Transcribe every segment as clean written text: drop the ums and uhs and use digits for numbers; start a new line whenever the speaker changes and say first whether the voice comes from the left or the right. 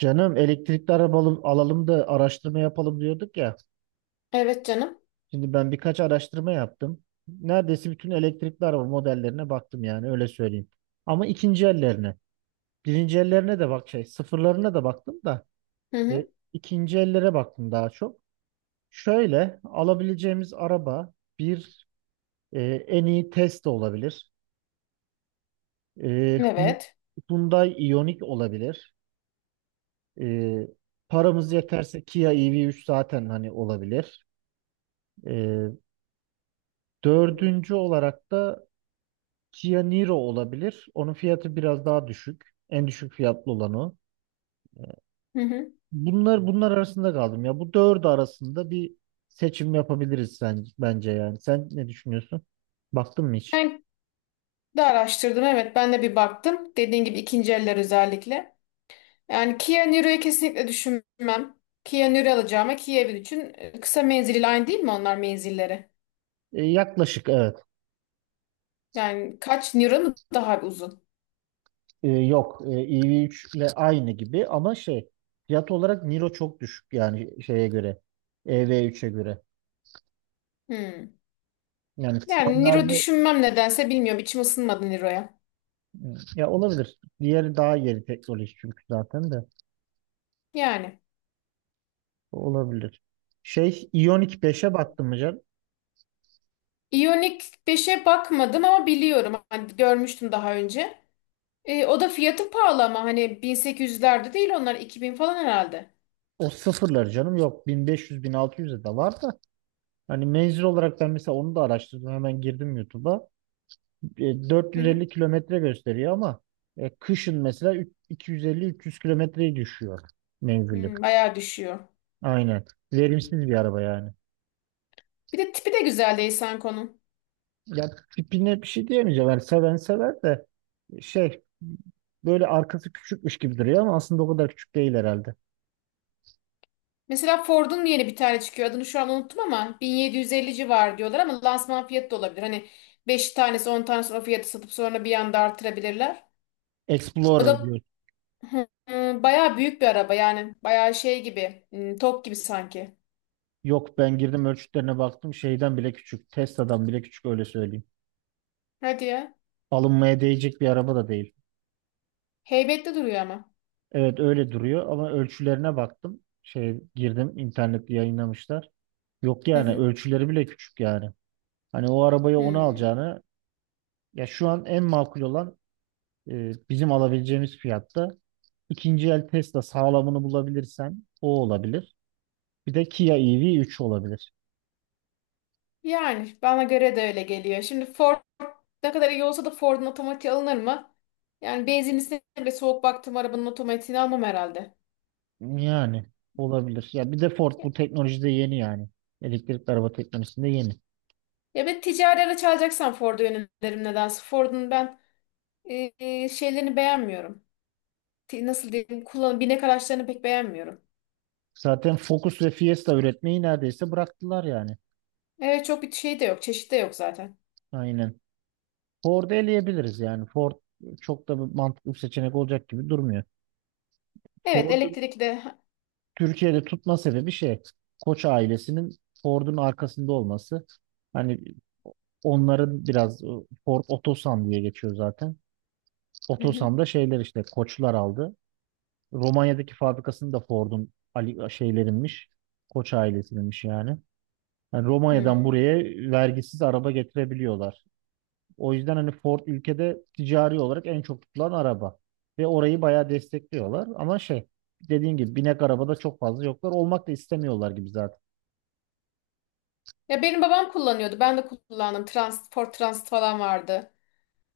right: Canım elektrikli arabalı alalım da araştırma yapalım diyorduk ya.
left: Evet canım.
right: Şimdi ben birkaç araştırma yaptım. Neredeyse bütün elektrikli araba modellerine baktım yani öyle söyleyeyim. Ama ikinci ellerine. Birinci ellerine de bak şey sıfırlarına da baktım da.
left: Hı
right: Ve
left: hı.
right: ikinci ellere baktım daha çok. Şöyle alabileceğimiz araba bir e, en iyi Tesla olabilir. E, Hy-
left: Evet.
right: Hyundai Ioniq olabilir. E, paramız yeterse Kia EV3 zaten hani olabilir. E, Dördüncü olarak da Kia Niro olabilir. Onun fiyatı biraz daha düşük. En düşük fiyatlı olan o.
left: Hı hı.
right: Bunlar arasında kaldım ya. Bu dördü arasında bir seçim yapabiliriz sen, bence yani. Sen ne düşünüyorsun? Baktın mı hiç?
left: Ben de araştırdım. Evet ben de bir baktım. Dediğin gibi ikinci eller özellikle. Yani Kia Niro'yu kesinlikle düşünmem. Kia Niro alacağıma Kia Evil için kısa menzilli aynı değil mi onlar menzilleri?
right: Yaklaşık evet.
left: Yani kaç Niro mu daha bir uzun?
right: Yok EV3 ile aynı gibi ama şey fiyat olarak Niro çok düşük yani şeye göre. EV3'e göre.
left: Hmm.
right: Yani
left: Yani Niro
right: standardı
left: düşünmem nedense bilmiyorum. İçim ısınmadı Niro'ya.
right: ya olabilir. Diğeri daha yeni teknoloji çünkü zaten de.
left: Yani.
right: Olabilir. Şey iyonik beşe baktım mı canım?
left: Ioniq 5'e bakmadım ama biliyorum. Hani görmüştüm daha önce. O da fiyatı pahalı ama hani 1800'lerde değil, onlar 2000 falan herhalde.
right: O sıfırlar canım yok. Bin, bin beş yüz, bin altı, 1600'e de var da. Hani menzil olarak ben mesela onu da araştırdım. Hemen girdim YouTube'a. E, dört
left: Hı
right: yüz
left: hı.
right: elli kilometre gösteriyor ama kışın mesela 250-300 kilometreyi düşüyor menzili.
left: Bayağı düşüyor.
right: Aynen. Verimsiz bir araba yani.
left: Bir de tipi de güzel değil Sanko'nun.
right: Ya tipine bir şey diyemeyeceğim. Yani seven sever de şey böyle arkası küçükmüş gibi duruyor ama aslında o kadar küçük değil herhalde.
left: Mesela Ford'un yeni bir tane çıkıyor. Adını şu an unuttum ama 1750 civarı diyorlar, ama lansman fiyatı da olabilir. Hani 5 tanesi, 10 tanesi o fiyatı satıp sonra bir anda artırabilirler. O
right: Explorer
left: da
right: diyor.
left: hı, hı, bayağı büyük bir araba yani. Bayağı şey gibi. Tok gibi sanki.
right: Yok ben girdim ölçütlerine baktım şeyden bile küçük. Tesla'dan bile küçük öyle söyleyeyim.
left: Hadi ya.
right: Alınmaya değecek bir araba da değil.
left: Heybetli duruyor ama.
right: Evet öyle duruyor ama ölçülerine baktım. Şey girdim internette yayınlamışlar. Yok
left: Hı
right: yani
left: hı.
right: ölçüleri bile küçük yani. Hani o arabaya onu
left: Hmm.
right: alacağını ya şu an en makul olan bizim alabileceğimiz fiyatta ikinci el Tesla sağlamını bulabilirsen o olabilir. Bir de Kia EV3 olabilir.
left: Yani bana göre de öyle geliyor. Şimdi Ford ne kadar iyi olsa da Ford'un otomatiği alınır mı? Yani benzinlisine bile soğuk baktım, arabanın otomatiğini almam herhalde.
right: Yani olabilir. Ya bir de Ford
left: Ya,
right: bu teknolojide yeni yani. Elektrikli araba teknolojisinde yeni.
left: ya ben ticari araç alacaksam Ford'u yönelirim nedense. Ford'un ben şeylerini beğenmiyorum. Nasıl diyeyim? Kullanım, binek araçlarını pek beğenmiyorum.
right: Zaten Focus ve Fiesta üretmeyi neredeyse bıraktılar yani.
left: Evet çok bir şey de yok. Çeşit de yok zaten.
right: Aynen. Ford'u eleyebiliriz yani. Ford çok da bir mantıklı bir seçenek olacak gibi durmuyor.
left: Evet
right: Ford'un
left: elektrikli de.
right: Türkiye'de tutma sebebi şey. Koç ailesinin Ford'un arkasında olması. Hani onların biraz Ford Otosan diye geçiyor zaten.
left: Hı hı.
right: Otosan'da şeyler işte Koçlar aldı. Romanya'daki fabrikasını da Ford'un Ali şeylerinmiş. Koç ailesininmiş yani. Yani Romanya'dan
left: Hmm.
right: buraya vergisiz araba getirebiliyorlar. O yüzden hani Ford ülkede ticari olarak en çok tutulan araba. Ve orayı bayağı destekliyorlar. Ama şey dediğin gibi binek arabada çok fazla yoklar. Olmak da istemiyorlar gibi zaten.
left: Ya benim babam kullanıyordu. Ben de kullandım. Ford Transit falan vardı.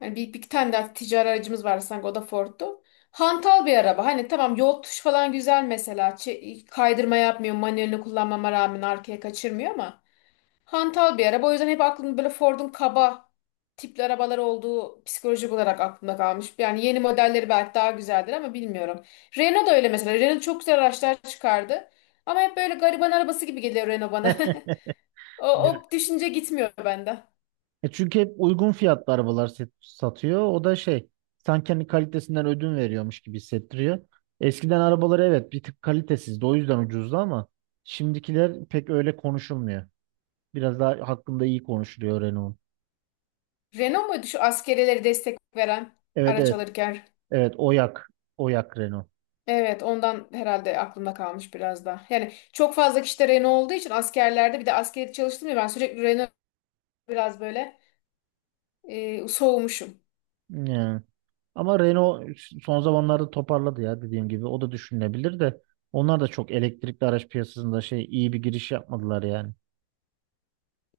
left: Yani bir tane daha ticari aracımız vardı sanki, o da Ford'tu. Hantal bir araba. Hani tamam, yol tuş falan güzel mesela. Kaydırma yapmıyor. Manuelini kullanmama rağmen arkaya kaçırmıyor ama. Hantal bir araba. O yüzden hep aklımda böyle Ford'un kaba tipli arabalar olduğu psikolojik olarak aklımda kalmış. Yani yeni modelleri belki daha güzeldir ama bilmiyorum. Renault da öyle mesela. Renault çok güzel araçlar çıkardı. Ama hep böyle gariban arabası gibi geliyor Renault bana. O düşünce gitmiyor benden.
right: Çünkü hep uygun fiyatlı arabalar satıyor. O da şey sanki hani kalitesinden ödün veriyormuş gibi hissettiriyor. Eskiden arabaları evet bir tık kalitesizdi. O yüzden ucuzdu ama şimdikiler pek öyle konuşulmuyor. Biraz daha hakkında iyi konuşuluyor Renault'un.
left: Renault muydu şu askerelere destek veren
right: Evet,
left: araç
right: evet.
left: alırken?
right: Evet, Oyak. Oyak Renault.
left: Evet, ondan herhalde aklımda kalmış biraz da. Yani çok fazla kişi de Renault olduğu için askerlerde, bir de askeri çalıştım ya, ben sürekli Renault biraz böyle soğumuşum.
right: Yani. Ama Renault son zamanlarda toparladı ya dediğim gibi. O da düşünülebilir de. Onlar da çok elektrikli araç piyasasında şey iyi bir giriş yapmadılar yani.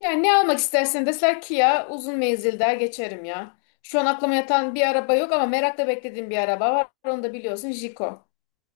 left: Yani ne almak istersen deseler ki ya uzun menzil der geçerim ya. Şu an aklıma yatan bir araba yok ama merakla beklediğim bir araba var. Onu da biliyorsun, Jiko.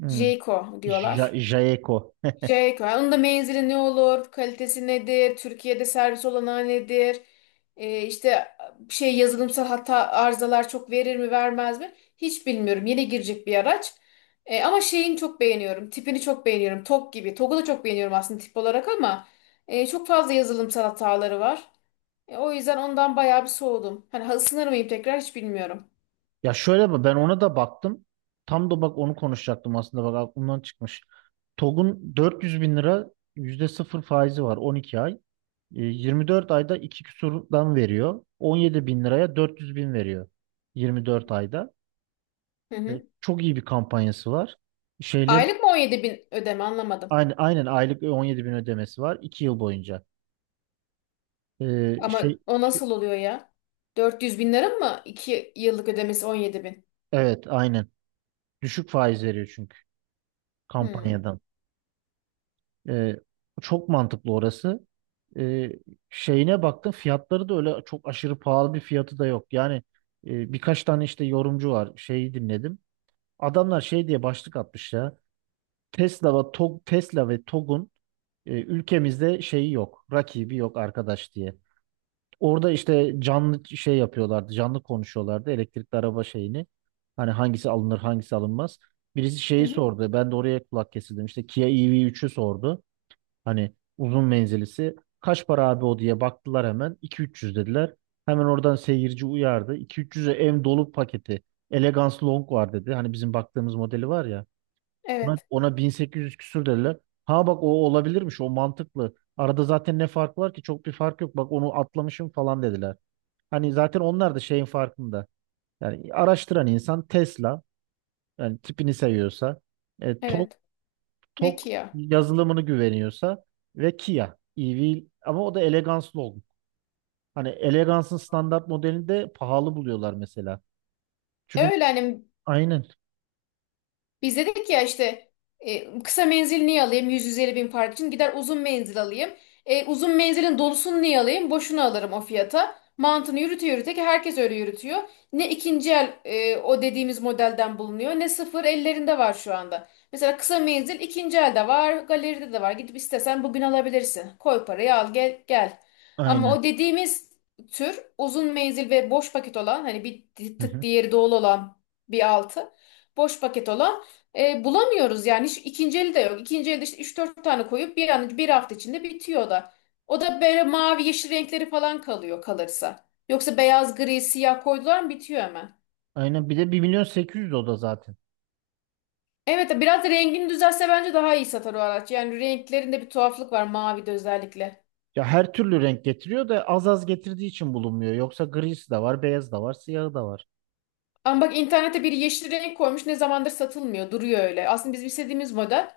right: Hmm.
left: Jiko diyorlar.
right: Jaeco.
left: Şey koyar. Onun da menzili ne olur, kalitesi nedir, Türkiye'de servis olanağı nedir, işte şey, yazılımsal hata arızalar çok verir mi vermez mi? Hiç bilmiyorum. Yeni girecek bir araç. Ama şeyini çok beğeniyorum. Tipini çok beğeniyorum. Tok gibi. Tog'u da çok beğeniyorum aslında tip olarak, ama çok fazla yazılımsal hataları var. O yüzden ondan bayağı bir soğudum. Hani ısınır mıyım tekrar hiç bilmiyorum.
right: Ya şöyle bak ben ona da baktım. Tam da bak onu konuşacaktım aslında bak aklımdan çıkmış. TOG'un 400 bin lira %0 faizi var 12 ay. 24 ayda 2 küsurdan veriyor. 17 bin liraya 400 bin veriyor. 24 ayda.
left: Hı
right: E,
left: hı.
right: Çok iyi bir kampanyası var. Şeylerin
left: Aylık mı 17 bin ödeme, anlamadım.
right: aynı, aynen aylık 17 bin ödemesi var 2 yıl boyunca. E,
left: Ama
right: şey,
left: o
right: şey-
left: nasıl oluyor ya? 400 bin lira mı? 2 yıllık ödemesi 17 bin.
right: evet aynen. Düşük faiz veriyor çünkü
left: Hmm.
right: kampanyadan. Ee, Çok mantıklı orası. Ee, Şeyine baktım fiyatları da öyle çok aşırı pahalı bir fiyatı da yok. Yani birkaç tane işte yorumcu var şeyi dinledim. Adamlar şey diye başlık atmış ya. Tesla ve Togg'un ülkemizde şeyi yok. Rakibi yok arkadaş diye. Orada işte canlı şey yapıyorlardı. Canlı konuşuyorlardı elektrikli araba şeyini. Hani hangisi alınır hangisi alınmaz. Birisi
left: Hı
right: şeyi
left: hı.
right: sordu. Ben de oraya kulak kesildim. İşte Kia EV3'ü sordu. Hani uzun menzilisi. Kaç para abi o diye baktılar hemen. İki üç yüz dediler. Hemen oradan seyirci uyardı. İki üç yüz'e ev dolu paketi. Elegance Long var dedi. Hani bizim baktığımız modeli var ya. Ona,
left: Evet.
right: ona 1.800 küsür dediler. Ha bak o olabilirmiş. O mantıklı. Arada zaten ne fark var ki? Çok bir fark yok. Bak onu atlamışım falan dediler. Hani zaten onlar da şeyin farkında. Yani araştıran insan Tesla. Yani tipini seviyorsa. E, Toz
left: Evet.
right: Tok
left: Peki ya.
right: yazılımını güveniyorsa ve Kia EV ama o da eleganslı oldu. Hani elegansın standart modelini de pahalı buluyorlar mesela.
left: E
right: Çünkü
left: öyle hani,
right: aynen,
left: biz dedik ya işte, kısa menzil niye alayım 100-150 bin fark için, gider uzun menzil alayım. Uzun menzilin dolusunu niye alayım, boşuna alırım o fiyata. Mantığını yürüte yürüte ki herkes öyle yürütüyor. Ne ikinci el o dediğimiz modelden bulunuyor, ne sıfır ellerinde var şu anda. Mesela kısa menzil ikinci elde var, galeride de var, gidip istesen bugün alabilirsin. Koy parayı, al gel gel. Ama
right: aynen.
left: o dediğimiz tür uzun menzil ve boş paket olan, hani bir
right: Hı
left: tık
right: hı.
left: diğeri dolu olan bir altı, boş paket olan, bulamıyoruz yani. Hiç ikinci eli de yok. İkinci elde işte 3-4 tane koyup bir an, bir hafta içinde bitiyor o da. O da böyle mavi yeşil renkleri falan kalıyor, kalırsa. Yoksa beyaz, gri, siyah koydular mı bitiyor hemen.
right: Aynen, bir de 1.800.000 o da zaten.
left: Evet, biraz da rengini düzelse bence daha iyi satar o araç. Yani renklerinde bir tuhaflık var, mavide özellikle.
right: Ya her türlü renk getiriyor da az az getirdiği için bulunmuyor. Yoksa grisi de var, beyaz da var, siyahı da var.
left: Ama bak, internete bir yeşil renk koymuş, ne zamandır satılmıyor, duruyor öyle. Aslında bizim istediğimiz model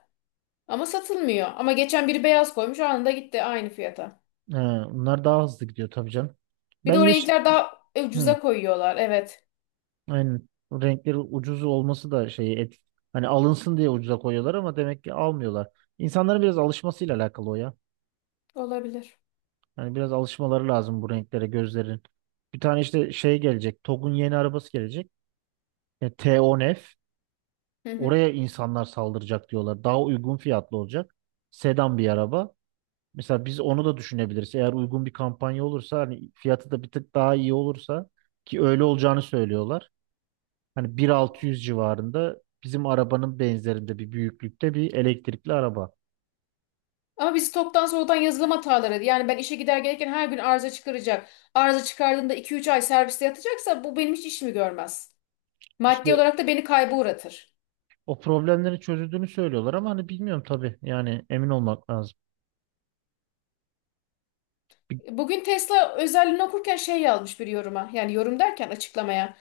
left: ama satılmıyor. Ama geçen biri beyaz koymuş, anında gitti aynı fiyata.
right: He, bunlar daha hızlı gidiyor tabii canım. Ben
left: Bir de o
right: yeşil.
left: renkler daha
right: Hı.
left: ucuza koyuyorlar, evet
right: Aynen. O renkleri ucuz olması da şeyi et. Hani alınsın diye ucuza koyuyorlar ama demek ki almıyorlar. İnsanların biraz alışmasıyla alakalı o ya.
left: olabilir.
right: Hani biraz alışmaları lazım bu renklere gözlerin. Bir tane işte şey gelecek. TOGG'un yeni arabası gelecek. T10F.
left: Hı hı.
right: Oraya insanlar saldıracak diyorlar. Daha uygun fiyatlı olacak. Sedan bir araba. Mesela biz onu da düşünebiliriz. Eğer uygun bir kampanya olursa hani fiyatı da bir tık daha iyi olursa ki öyle olacağını söylüyorlar. Hani 1.600 civarında bizim arabanın benzerinde bir büyüklükte bir elektrikli araba.
left: Ama biz toptan soğuktan, yazılım hataları. Yani ben işe gider gelirken her gün arıza çıkaracak. Arıza çıkardığında 2-3 ay serviste yatacaksa bu benim hiç işimi görmez. Maddi
right: İşte
left: olarak da beni kayba uğratır.
right: o problemlerin çözüldüğünü söylüyorlar ama hani bilmiyorum tabii. Yani emin olmak lazım. Bir-
left: Bugün Tesla özelliğini okurken şey yazmış bir yoruma. Yani yorum derken, açıklamaya.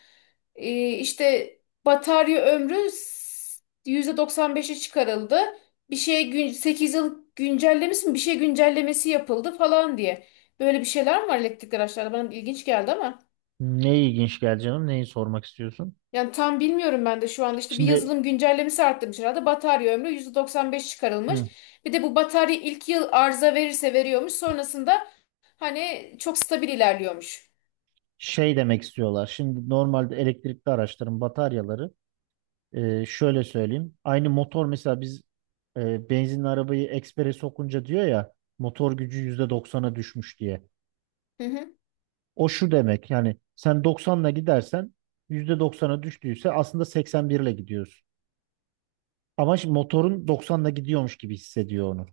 left: İşte batarya ömrü %95'e çıkarıldı. Bir şey gün, 8 yıl güncellemesi mi? Bir şey güncellemesi yapıldı falan diye. Böyle bir şeyler mi var elektrikli araçlarda? Bana ilginç geldi ama.
right: Ne ilginç geldi canım? Neyi sormak istiyorsun?
left: Yani tam bilmiyorum, ben de şu anda işte bir
right: Şimdi
left: yazılım güncellemesi arttırmış herhalde. Batarya ömrü %95 çıkarılmış.
right: hı,
left: Bir de bu batarya ilk yıl arıza verirse veriyormuş. Sonrasında hani çok stabil ilerliyormuş.
right: şey demek istiyorlar. Şimdi normalde elektrikli araçların bataryaları şöyle söyleyeyim. Aynı motor mesela biz benzinli arabayı ekspere sokunca diyor ya motor gücü %90'a düşmüş diye.
left: Hı hı
right: O şu demek yani sen 90'la gidersen %90'a düştüyse aslında 81 ile gidiyorsun. Ama şimdi motorun 90'la gidiyormuş gibi hissediyor onu.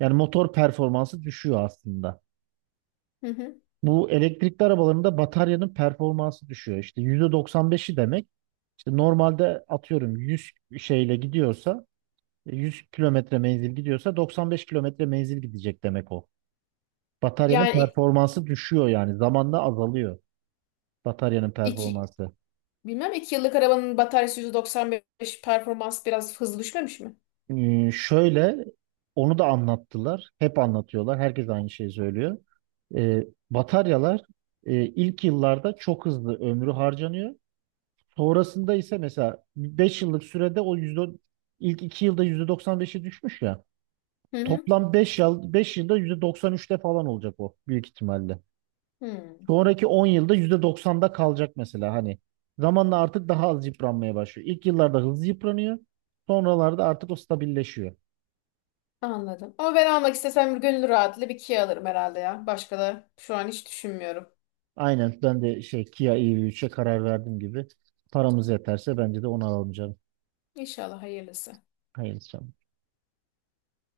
right: Yani motor performansı düşüyor aslında.
left: hı. Hı.
right: Bu elektrikli arabalarında bataryanın performansı düşüyor. İşte %95'i demek işte normalde atıyorum 100 şeyle gidiyorsa 100 kilometre menzil gidiyorsa 95 kilometre menzil gidecek demek o. Bataryanın
left: Yani
right: performansı düşüyor yani zamanla azalıyor bataryanın
left: iki,
right: performansı.
left: bilmem 2 yıllık arabanın bataryası %95 performans biraz hızlı düşmemiş mi?
right: Şöyle onu da anlattılar. Hep anlatıyorlar. Herkes aynı şeyi söylüyor. Ee, Bataryalar ilk yıllarda çok hızlı ömrü harcanıyor. Sonrasında ise mesela 5 yıllık sürede o yüzde ilk 2 yılda %95'e düşmüş ya.
left: Hı hı.
right: Toplam 5 yılda %93'te falan olacak o büyük ihtimalle.
left: Hmm,
right: Sonraki 10 yılda %90'da kalacak mesela hani. Zamanla artık daha az yıpranmaya başlıyor. İlk yıllarda hızlı yıpranıyor. Sonralarda artık o stabilleşiyor.
left: Anladım. Ama ben almak istesem gönül rahatlığıyla bir Kia alırım herhalde ya. Başka da şu an hiç düşünmüyorum.
right: Aynen ben de şey Kia EV3'e karar verdim gibi. Paramız yeterse bence de onu alacağım.
left: İnşallah hayırlısı.
right: Hayırlısı.